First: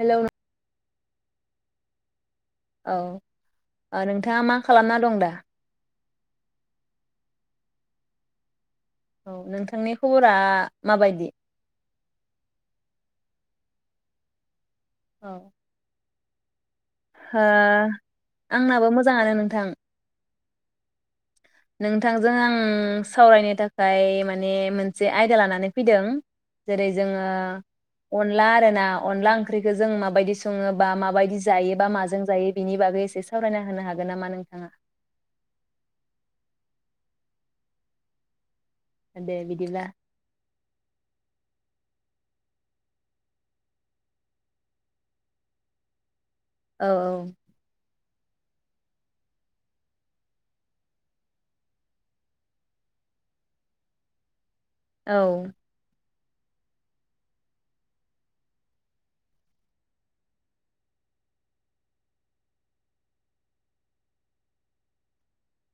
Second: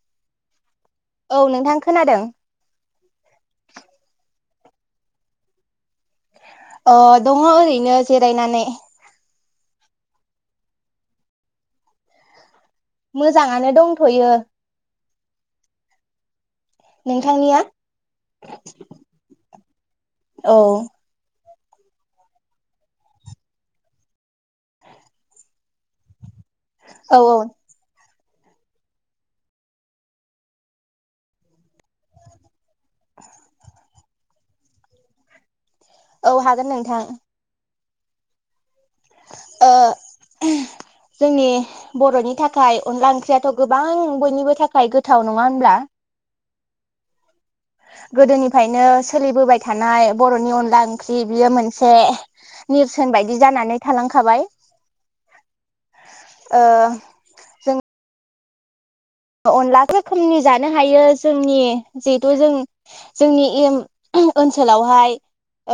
Hello नो औ नोंथां खोनादों। औ ओ नोंथाङा मा खालामना दं दा? अ दङ' ओरैनो जिरायनानै। औ नोंथांनि खबरा माबायदि मोजाङानो दंथयो औ हो नोंथांनिया आंनाबो मोजाङानो नोंथां औ नोंथांजों आं सावरायनो थाखाय माने मोनसे आयदा लानानै फैदों। जेरै औ जोंङो औ अनला आर ना अनला ओंख्रिखौ जों माबायदि संङोबा माबायदि जायोबा माजों जायो बिनि बागै एसे सावरायना होनो हागोन हागोन नामा नोंथांङा औ हागोन नोंथां दे ओ बिदिब्ला जोंनि बर'नि थाखाय अनला ओंख्रियाथ गोबां बयनिबो थाखाय गोथाव नङा होनब्ला औ - औ गोदोनिफ्रायनो सोलिबोबाय थानाय बर'नि अनला ओंख्रि बियो मोनसे नेरसोन बायदि जानानै थालांखाबाय। औ ओ जों अनला रोखोमनि जानो हायो जोंनि जिहेथु जों जोंनि ओनसोलावहाय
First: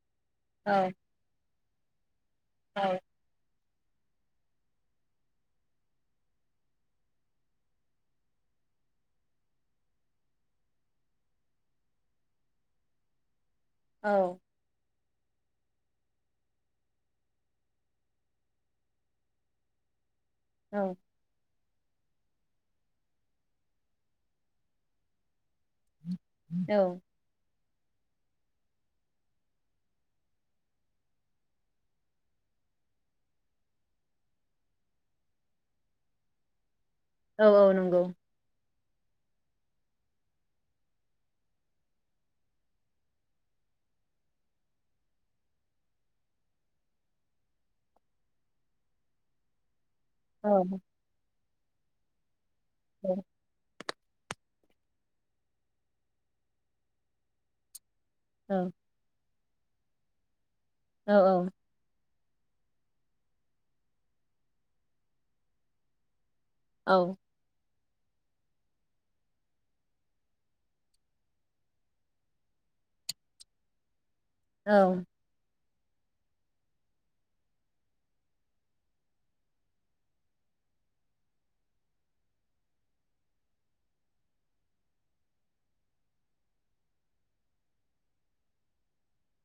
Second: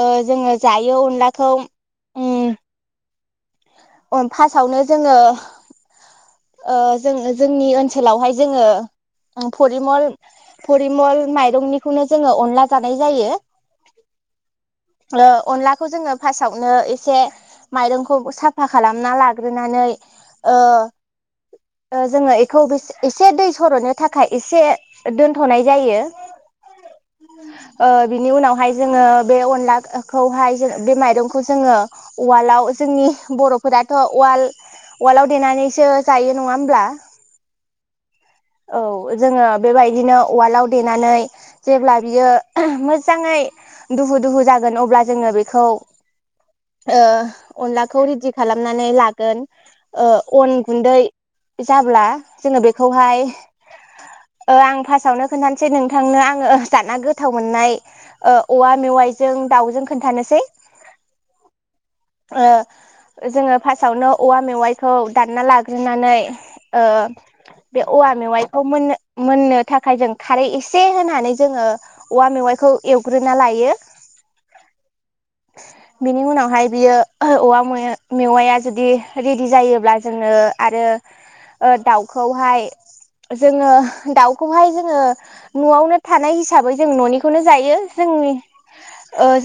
ओ जोङो औ जायो अनलाखौ उम औ फार्स्टआवनो जोङो ओ जों जोंनि ओनसोलावहाय जोङो फरिमल फरिमल माइरंनिखौनो जोङो अनला जानाय जायो। औ ओ अनलाखौ जोंङो फारस्त आवनो एसे माइरं खौ साफा खालामना लाग्रोनानै औ जोंङो बेखौ एसे दै सरदनो थाखाय एसे दोन थनाय जायो ओ बिनि उनावहाय जोंङो बे अनलाखौहाय बे माइरंखौहाय जोंङो उवालाव जोंनि बर'फोराथ उवाल वालआव देनानैसो जायो नङा होमब्ला औ -औ नंगौ औ जोङो बेबायदिनो उवालाव देनानै जेब्ला बियो मोजांङै दुहु दुहु जागोन अब्ला जोङो बेखौ ओ अनलाखौ रेडि खालामनानै लागोन औ अन गुन्दै जाब्ला जोंङो बेखौहाय ओ आं फार्स्टावनो खोनन्थानोसै नोंथांनो आंङो जाना गोथाव मोननाय औ औवा मेवाइ जों दाउजों खोन्थानोसै औ -औ ओ जोङो फार्स्टआवनो औवा मेवाइखौ दानना लाग्रोनानै ओ औ बे औवा मेवाइखौ मोननो मोननो थाखाय जों खारै एसे होनानै जोङो औवा मेवाइखौ एवग्रोना लायो औ बिनि उनावहाय बियो औवा मेवाया जुदि रेडि जायोब्ला जोङो आरो दाउखौहाय जोङो दाउखौहाय जोङो न'आवनो थानाय हिसाबै जों न'निखौनो जायो जोंनि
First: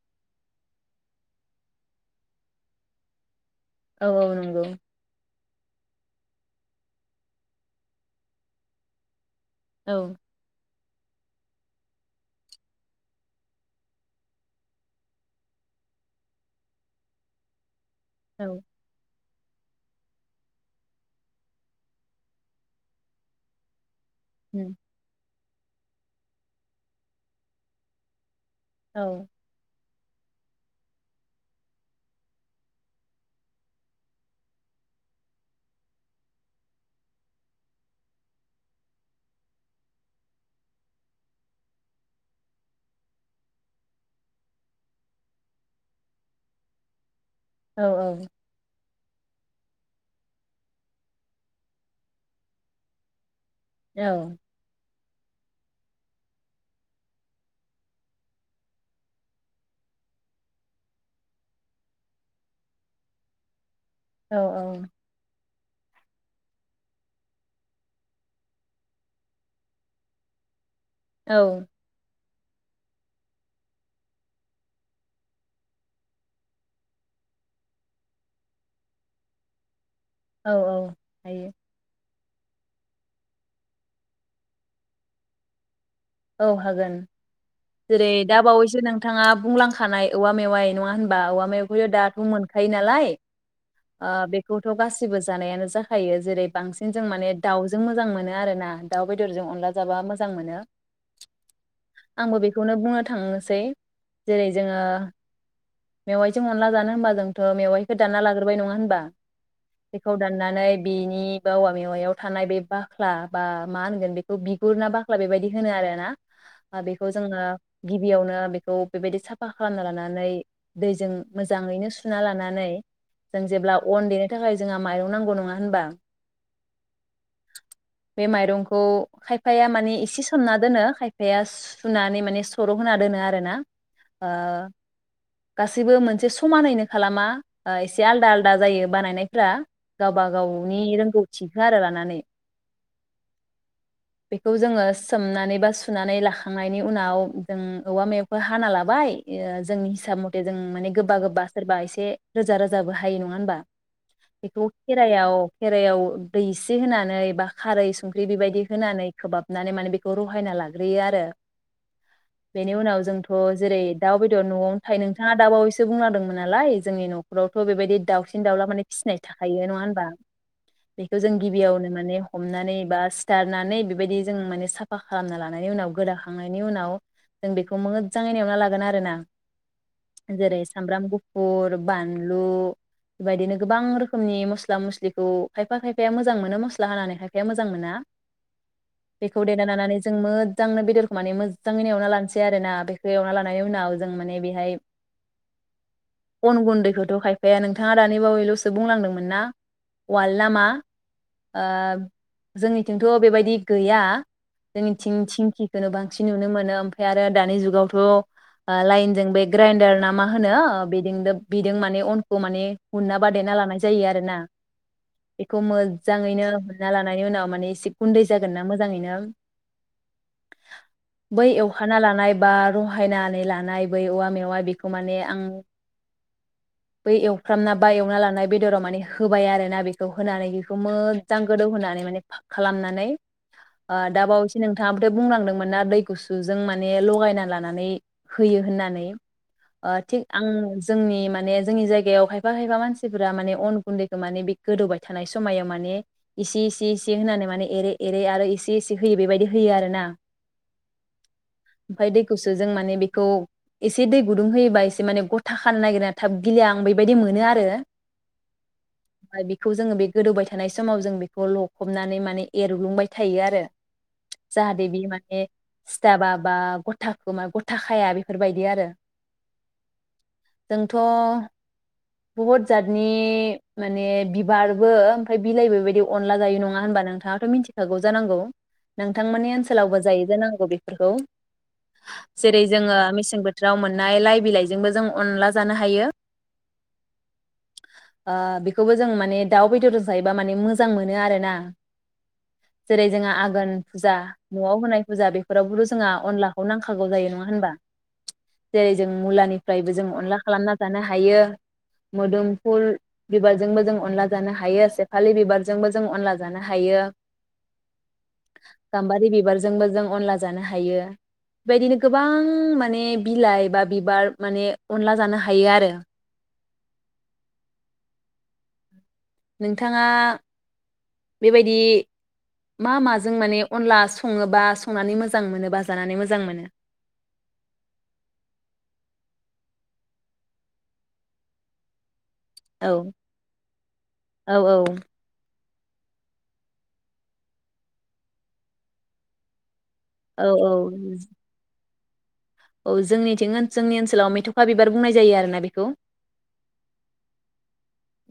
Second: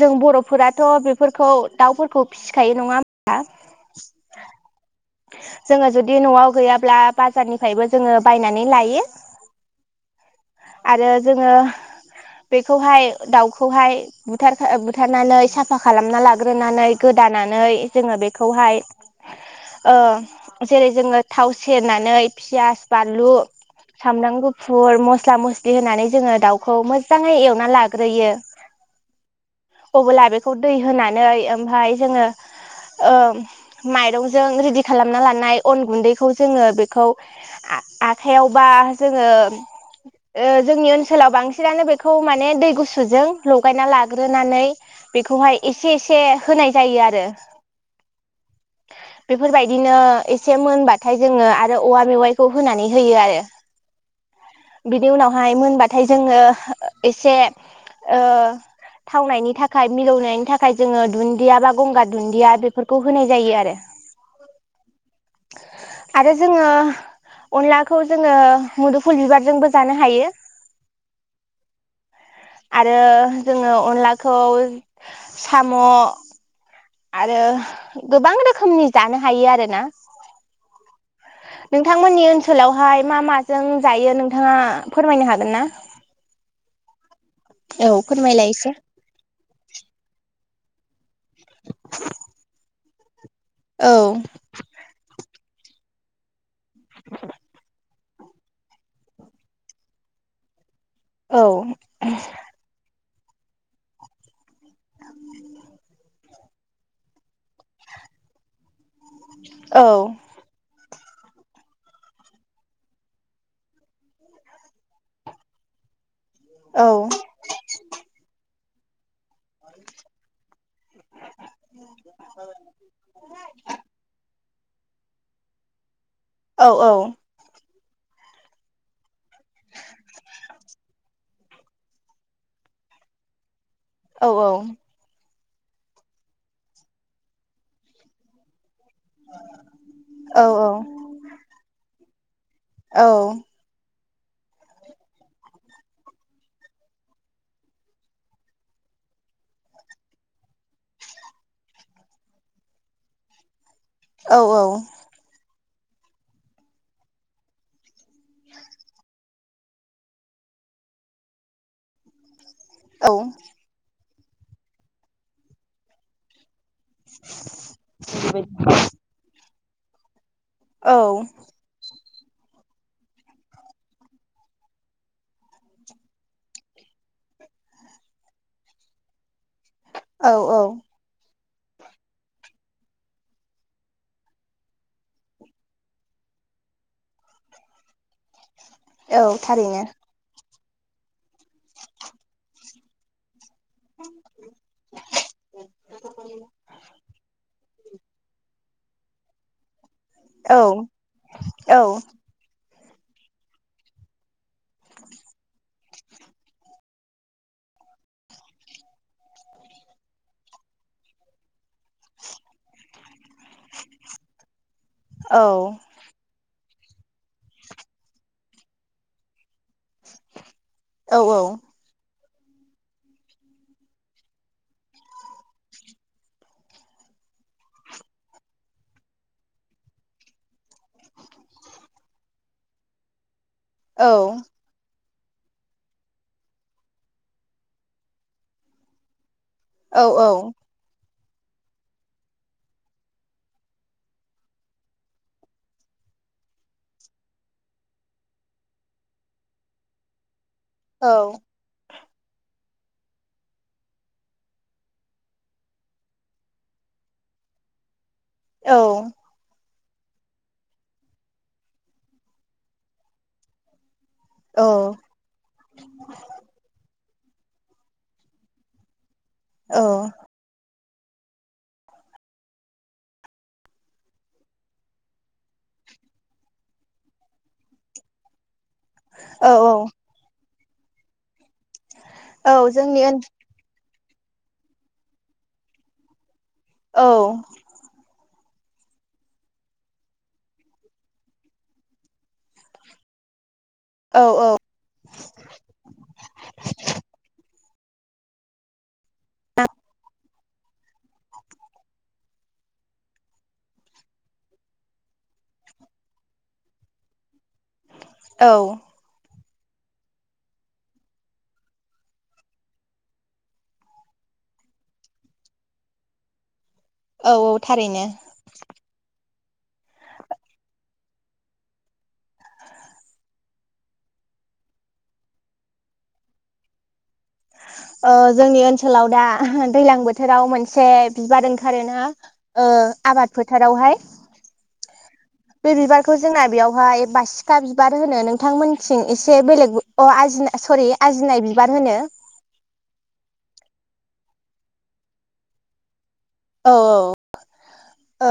जों बर'फोराथ' बेफोरखौ दाउफोरखौ फिसिखायो नङा होमबा। औ औ नंगौ। जोंओ जुदि न'आव गैयाब्ला बाजारनिफ्रायबो जोङो बायनानै लायो। औ। आरो जोंओ बेखौहाय दाउखौहाय बुथार बुथारनानै साफा खालामना लाग्रोनानै। गोदानानै। जोंओ औ बेखौहाय। जेरै जोङो थाव सेरनानै पियास बानलु। सामब्राम उम गुफुर मस्ला मसलि। बिदि होनानै जोङो दाउखौ मोजाङै एवना लाग्रोयो। औ। अब्ला बेखौ दै होनानै ओमफ्राय। माइरंजों लेडि खालामना लानाय अन गुन्दैखौ जोंओ बेखौ आखयावबा जोंओ जोंनि ओनसोलाव बांसिनानो बेखौ माने दै गुसुजों लगायना लाग्रोनानै बेखौहायाय एसे एसे हानाय। जायो आरो। औ औ। बेफोरबायदिनो एसे मोनबाथाय जोंओ आरो औवा मेवाइखौ होनानै होयो आरो। औ बिनि उनावहाय मोनबाथाय जोंओ एसे थावनायनि थाखाय मिलौनायनि थाखाय जोंओ दुन्दिया। दुन्दिया बा गंगार दुन्दिया बेफोरखौ होनाय जायो आरो। औ औ। आरो जोङो अनलाखौ जोङो मुदुफुल बिबारजोंबो जानो हायो। औ। आरो जोंओ अनलाखौ साम' आरो गोबां रोखोमनि जानो हायो आरोना। औ औ हायो। नोंथांमोननि ओनसोलावहाय मा माजों जायो नोंथाङा फोरमायनो हागोन ना। औ हागोन। औ जेरै दा फोरमायलाय एसे बावैसो नोंथाङा बुंलांखानाय औवा। मेवाइ नंआ। होमबा औवा मेवाइखौ दाथ' मोनखायो नालाय। औ ओ बेखौथ' गासिबो। जानायानो जाखायो जेरै। बांसिन जों माने दाउजों मोजां मोनो। आरोना दाउ बेदरजों अनला जाबा मोजां मोनो। औ आंबो बेखौनो बुंनो। थांनोसै जेरै जोंओ मेवाइजों अनला जानो होमबा जोंथ' मेवाइखौ दानना लाग्रोबाय नङा होमबा। औ बेखौ दाननानै। बेनि बा औवा मेवाइयाव थानाय बे बाख्ला बा मा होनगोन बेखौ बिगुर ना बाख्ला बेबायदि होनो आरोना ओ बेखौ जोङो गिबियावनो बेख थ' बेबायदि साफा खालामना लानानै दैजों मोजाङैनो सुना लानानै जों जेब्ला अन देनो थाखाय जोंहा माइरं नांगौ नङा होनबा? औ औ बे माइरंखौ खायफाया माने एसेस सोमना दोनो खायफाया सुनानै माने सर' होना दोनो आरोना औ ओ गासैबो मोनसे समानैनो खालामा ओ एसे आलदा आलदा जायो। बानायनायफ्रा गावबा गावनि रोंगौथिखो आरो लानानै। औ बेखौ जोङो स सोमनानै बा सुनानै लाखांनायनि उनाव जों औवा मेवाइखौ हाना लाबाय ओ जोंनि हिसाब मथे जों माने गोबा गोबा सोरबा एसे रोजा रोजाबो हायो नङा होनबा? बेखौ खेरायाव खेरायाव दैसे होनानै बा खारै सं ख्रि बेबायदि होनानै खोबाब नानै मानि बे [unintelligible] खौ रहायना लाग्रोयो आरो बेनि उनाव जोंथ' जेरै दाउ बेदर न'आवनो थायो नोंथाङा दाबावैसो बुंलांदोंमोन नालाय जोंनि न'खरावथ' बेबायदि दाउसिन -दाउला माने फिसिनाय था थायो नङा होनबा बेखो जों गिबियावनो माने हमनानै बा सिथारनानै बेबायदि जों माने साब फा खालामना लानायनि उनाव गोदाखांनायनि उनाव जों बेखौ मोदजाङै एवना लागोन आरो ना औ औ जेरै सामब्राम गुफ फुर बानलु बेबायदिनो गोबां रोखोमनि मस्ला मस्लिखौ खायफा खायफाया मोजां मोनो मस्ला हानानै खायफाया मोजां मोना औ बेखौ था देना लानानै जों मोद मोजांनो बेदरखौ माने मोदजाङैनो एवना लानिसै आरो ना बेखौ एवना लान नायनि उनाव जों माने बेहाय अन गुन्दैखौथ' खायफाया नोंथ थाङा दानि बावैल'सो बुंलांदोंमोन ना? उवाल्ड औ नामा ओ औ जोंनि जंथ' बेबायदि गैया। जोंनिथिं थिंखिखौनो बांसिन नुनो मोनो ओमफ्राय आरो दानि जुगावथ' लाइनजों बे ग्राइडार ना मा होनो बे बेदों माने अनखौ माने हना। बादायना लानाय जायो आरोना औ बेखौ मोजांङैनो। ना लानायनि उनाव माने एसे गुन्दै जागोन ना मोजांङैनो। औ बै एवहाना लानाय बा रहायनानै लानाय बै औवा मेवा बेखौ माने आं बै एवफ्रामना बा एवना लानाय बेदराव माने होबाय आरो ना बेखौ होनानै बेखौ मोजां गोदौ होनोनानै बेखौ माने फाख खालामनानै आरो दाबावैसो नोंथाङा बुंलांदोंमोनना दै गुसुजों माने लगायना लानानै होयो होननानै ओ थिग आं जोंनि मा माने जोंनि जायगायाव खायफा खायफा मानसिफोरा माने अन गुन्दैखौ माने बे गोदौबाय थानाय समायाव माने इसे इसे इसे होनानै माने एरै एरै आरो इसे इसे होयो बेबायदि होयो आरोना औ ओमफाय दैखौसो जों माने बेखौ एसे दै गुदुं होयोबा एसे माने गथा खानो नागिरो थाब गिलिया आं बेबायदि मोनो आरो औ ओमफ्राय बेखौ जोङो बे गोदौबाय थानाय समाव जों बेखौ लखबनानै माने एरग्लुंबाय थायो आरो जाहाथे बि माने सिथाबा बा ग गथाखौ मा गथा खाया बेफोरबायदि आरो औ जोंथ' बहुत जातनि माने बिबारबो ओमफ्राय बिलाइबो बेबायदि अनला जायो नंङा होनबा नोंथाङाथ' मिथिखागौ जानांगौ नोंथांमोननि औ ओनसोलावबो जायो जानां गौ बेफोरखौ औ जेरै जोंङो जोंनि ओन मेसें बोथोराव मोन नाय लाइ बिलाइजोंबो जों अनला जानो हायो औ ओ बेखौबो जों माने दाउ बेदरजों जायोबा माने मोजां मोनो आरो ना जेरै जोंहा [unintelligible] फुजा औ न'वाव होनाय फुजा बेफोरावबोथ' जोंहा अनलाखौ नांखागौ जायो नंङा होनबा जेरै जों मुलानिफ्रायबो जों अनला खालामना जानो हायो मोदोमफुल बिबारजोंबो जों अनला जानो हायो सेफालि बिबारजोंबो जों अनला जानो हायो औ गामबारि बिबार जोंबो जों अनला जानो हायो बेबायदिनो गोबां माने बिलाइ बा बिबार माने अनला जानो हायो आरो औ औ थारैनो नोंथाङा बेबायदि मा माजों माने अनला सङोबा संनानै मोजां मोनोबा जानानै मोजां मोनो ओ जोंनि ओनसोलाव दा दैलां बोथोराव मोनसे बिबार ओंखारोना ओ औ आबाद फोथारावहाय औ बे बिबारखौ जोंना बेयावहाय बासिखा बिबार होनो नोंथांमोनथिं एसे बेलेग अ औ आजिना सररि आजिनाय बिबार होनो। औ जोंनिथिं जोंनि ओनसोलाव मेथ'खा बिबार बुंनाय जायो आरो ना बेखौ। औ औ। ओ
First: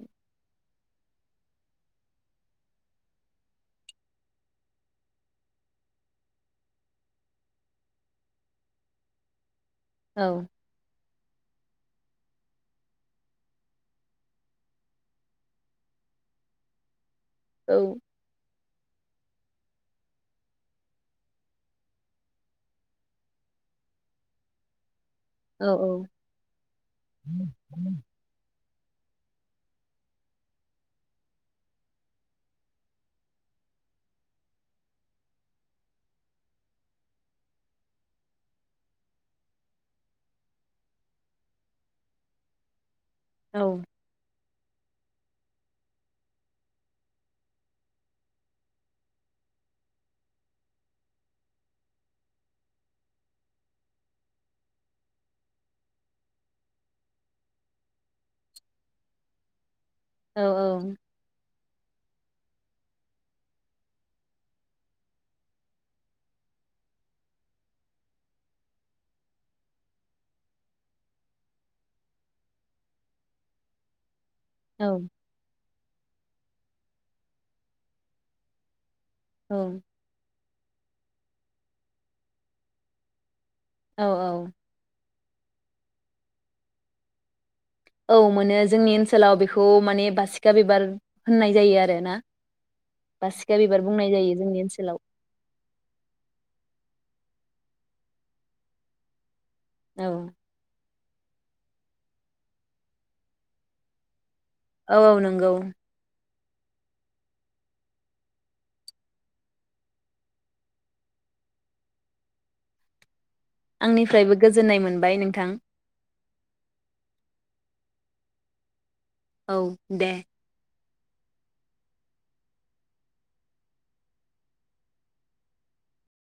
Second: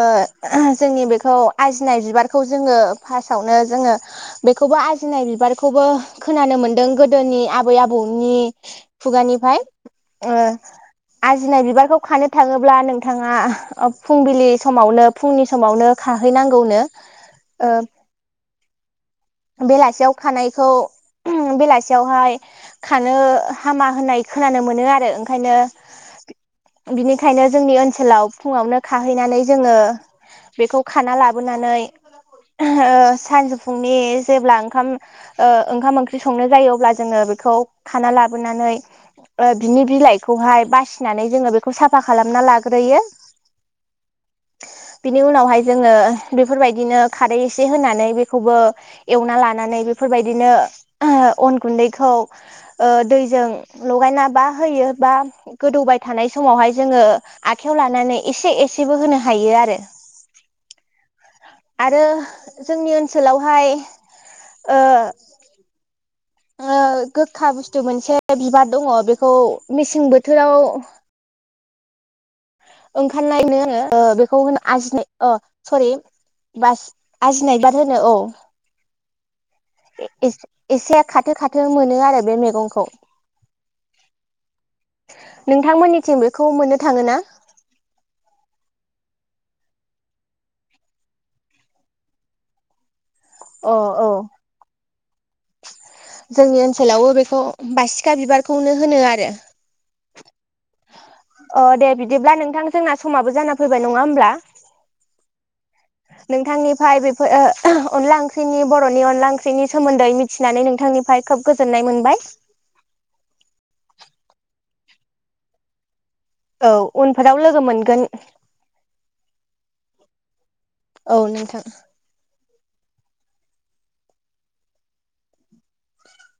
जोंनि बेखौ आजिनाय बिबारखौ जोङो फासआवनो जोङो बेखौबो आजिनाय बिबारखौबो खोनानो मोनदों गोदोनि आबै आबौनि खुगानिफाय औ ओ आजिनाय बिबारखौ खानो थाङोब्ला नोंथाङा ओ फुंबिलि समावनो फुंनि समावनो खाहैनांगौनो ओ औ बेलासियाव खानायखौ बेलासियावहाय खानो हामा होननाय खोनानो मोनो आरो ओं खायनो औ बिनिखायनो जोंनि औ ओनसोलाव फुङावनो खाहैनानै जोङो बेखौ खाना लाबोनानै ओ सानजौफुंनि जेब्ला ओंखाम ओ ओंखाम ओंख्रि संनाय जायो अब्ला जोङो बेखौ खाना लाबोनानै ओ बिनि बिलाइखौहाय बासिनानै जोङो बेखौ साफा खालामना लाग्रोयो औ। बिनि उनावहाय जोङो बेफोरबायदिनो खारै एसे होनानै बेखौबो एवना लानानै बेफोरबायदिनो अन गुन्दैखौ ओ दैजों लगायना बा होयो बा गोदौबाय थानाय समावहाय जोङो आखाइायाव लानानै एसे एसेबो होनो हायो आरो। औ औ। आरो जोंनि ओनसोलावहाय ओ ओ गोखा बुस्थु मोनसे बिबार दङ बेखौ मेसें बोथोराव ओंखारनाय [unintelligible] ओ बे खौ होनो औ आजिनाय अ सरि बास आजिनाय बार होनो औ। औ इस इसे खाथो खाथो मोनो आरो बे मेगंखौ। औ औ। नोंथांमोननिथिं बेखौ मोननो थाङो ना? औ मोनो जोंनि ओनसोलाव बेखौ माने बासिखा बिबार होननाय जायो आरोना। बासिखा अ बिबार औ बुंनाय जायो जोंनि ओनसोलाव। जोंनि ओनसोलावबो बेखौ बासिखा बिबारखौनो होनो आरो। औ। अ दे बिदिब्ला नोंथां जोंना समाबो जाना फैबाय नङा होमब्ला? औ औ नंगौ। नोंथांनिफाय बेफोर ओ अनला ओंख्रिनि बर'नि अनला ओंख्रिनि सोमोन्दै मिथिनानै नोंथांनिफाय खोब गोजोननाय मोनबाय। आंनिफ्रायबो गोजोननाय मोनबाय नोंथां। औ उनफोराव लोगो मोनगोन। औ दे। औ नोंथां।